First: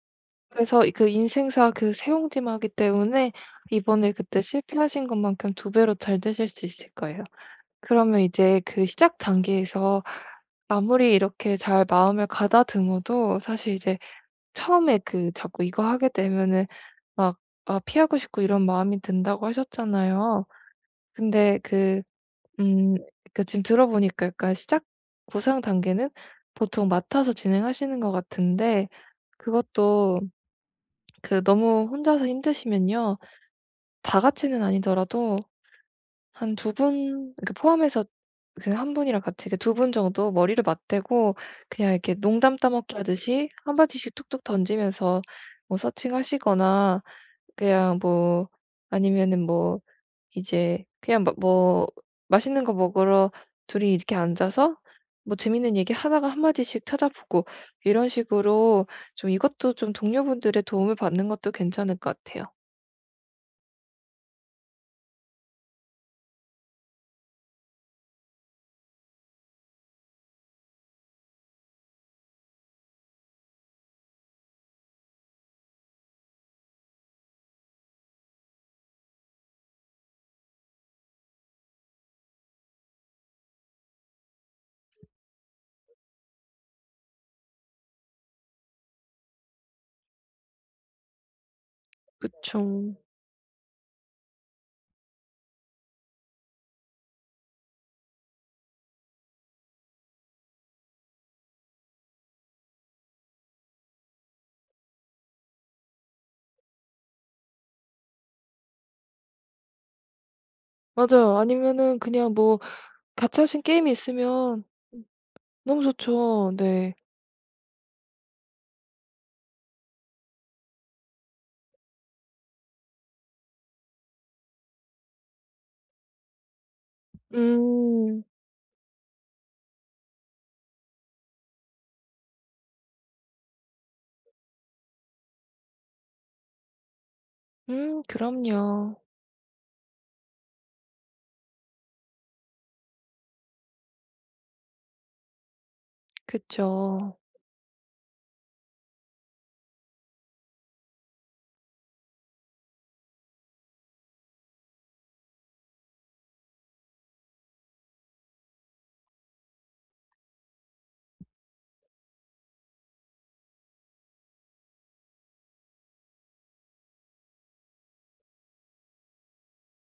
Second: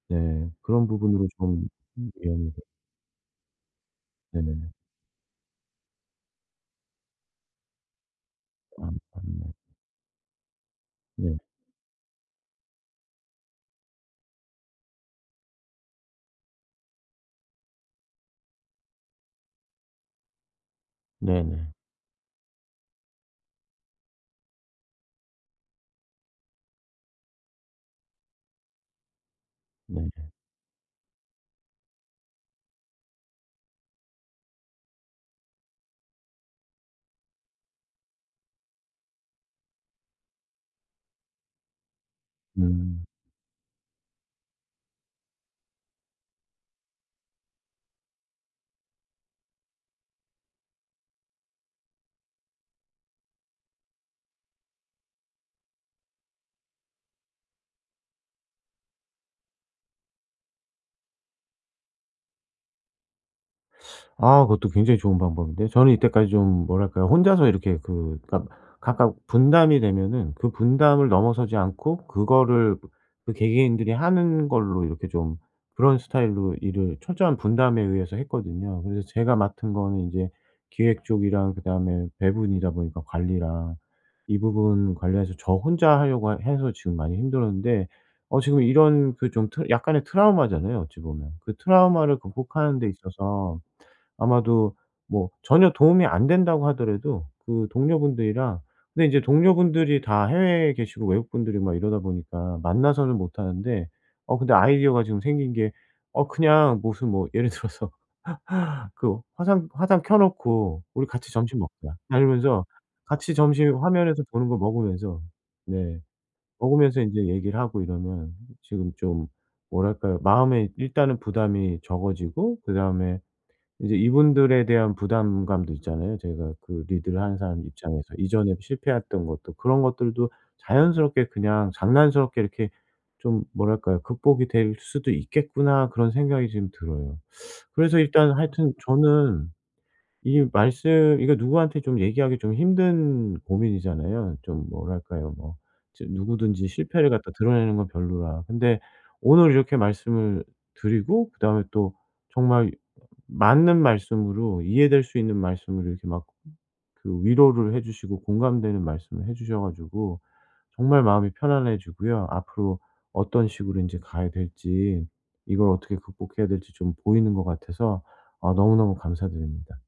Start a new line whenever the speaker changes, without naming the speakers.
네.
그래서
그런
그
부분으로 좀
인생사 그
음 예.
새옹지마기 때문에 이번에 그때
네.
실패하신 것만큼 2 배로 잘되실 수 있을 거예요. 그러면 이제
아
그 시작
아니요.
단계에서 아무리
네.
이렇게 잘 마음을 가다듬어도 사실 이제 처음에 그 자꾸 이거 하게 되면은 막 아 피하고 싶고 이런 마음이 든다고 하셨잖아요? 근데
네네.
그 음 그러니까 지금 들어 보니까 그러니까 시작 구상 단계는 보통 맡아서 진행하시는 것 같은데 그것도
네.
그 너무 혼자서 힘드시면요 다 같이는 아니더라도 한 두 분 이렇게 포함해서 그 1 분이랑 같이 이렇게 두 분 정도 머리를 맞대고 그냥 이렇게 농담따먹기
음.
하듯이 1 마디씩 툭툭 던지면서 뭐 서칭하시거나 그냥 뭐 아니면은 뭐 이제 그냥 막 뭐 맛있는 거 먹으러 둘이 이렇게 앉아서 뭐 재밌는 얘기 하다가 1 마디씩 찾아보고 이런 식으로 좀 이것도 좀 동료분들의 도움을 받는 것도 괜찮을 것 같아요.
아 그것도 굉장히 좋은 방법인데 저는 이때까지 좀 뭐랄까요? 혼자서 이렇게 그 그러니까 각각 분담이 되면은 그 분담을 넘어서지 않고 그거를 그 개개인들이 하는 걸로 이렇게 좀 그런 스타일로 일을 철저한 분담에 의해서 했거든요. 그래서 제가 맡은 거는 이제 기획 쪽이랑 그다음에 배분이다 보니까 관리랑 이 부분 관리해서 저 혼자 하려고 하 해서 지금 많이 힘들었는데 어 지금 이런 그 좀 트 약간의 트라우마잖아요 어찌 보면. 그 트라우마를
그쵸.
극복하는 데 있어서 아마도 뭐 전혀 도움이 안 된다고 하더라도 그 동료분들이랑 근데 인제 동료분들이 다 해외에 계시고 외국 분들이고 막 이러다 보니까 만나서는 못하는데 어 근데 아이디어가 지금 생긴 게 어 그냥 무슨 뭐 예를 들어서 그 화상 화상 켜 놓고 "우리 같이
맞아요.
점심 먹자."
아니면은
막
그냥 뭐
이러면서 같이
같이 할 수 있는
점심
게임이
화면에서 보는 거
있으면 음
먹으면서
너무
네.
좋죠. 네.
먹으면서 인제 얘기를 하고 이러면 지금 좀 뭐랄까요? 마음에 일단은 부담이 적어지고 그다음에 이제 이분들에 대한 부담감도 있잖아요 제가. 그 리드를 하는 사람 입장에서
음.
이전에 실패했던 것들 그런 것들도 자연스럽게 그냥 장난스럽게 이렇게 좀 뭐랄까요? '극복이 될 수도 있겠구나.' 그런 생각이 지금 들어요. 그래서
음
일단 하여튼
그럼요.
저는 이 말씀 이거 누구한테 좀 얘기하기 좀 힘든 고민이잖아요. 좀 뭐랄까요? 뭐 이제 누구든지
그쵸.
실패를 갖다 드러내는 건 별로라. 근데 오늘 이렇게 말씀을 드리고 그다음에 또 정말 맞는 말씀으로 이해될 수 있는 말씀으로 이렇게 막 그 위로를 해 주시고 공감되는 말씀을 해 주셔 가지고 정말 마음이 편안해지고요 앞으로 어떤 식으로 인제 가야 될지 이걸 어떻게 극복해야 될지 좀 보이는 것 같아서 아 너무너무 감사드립니다.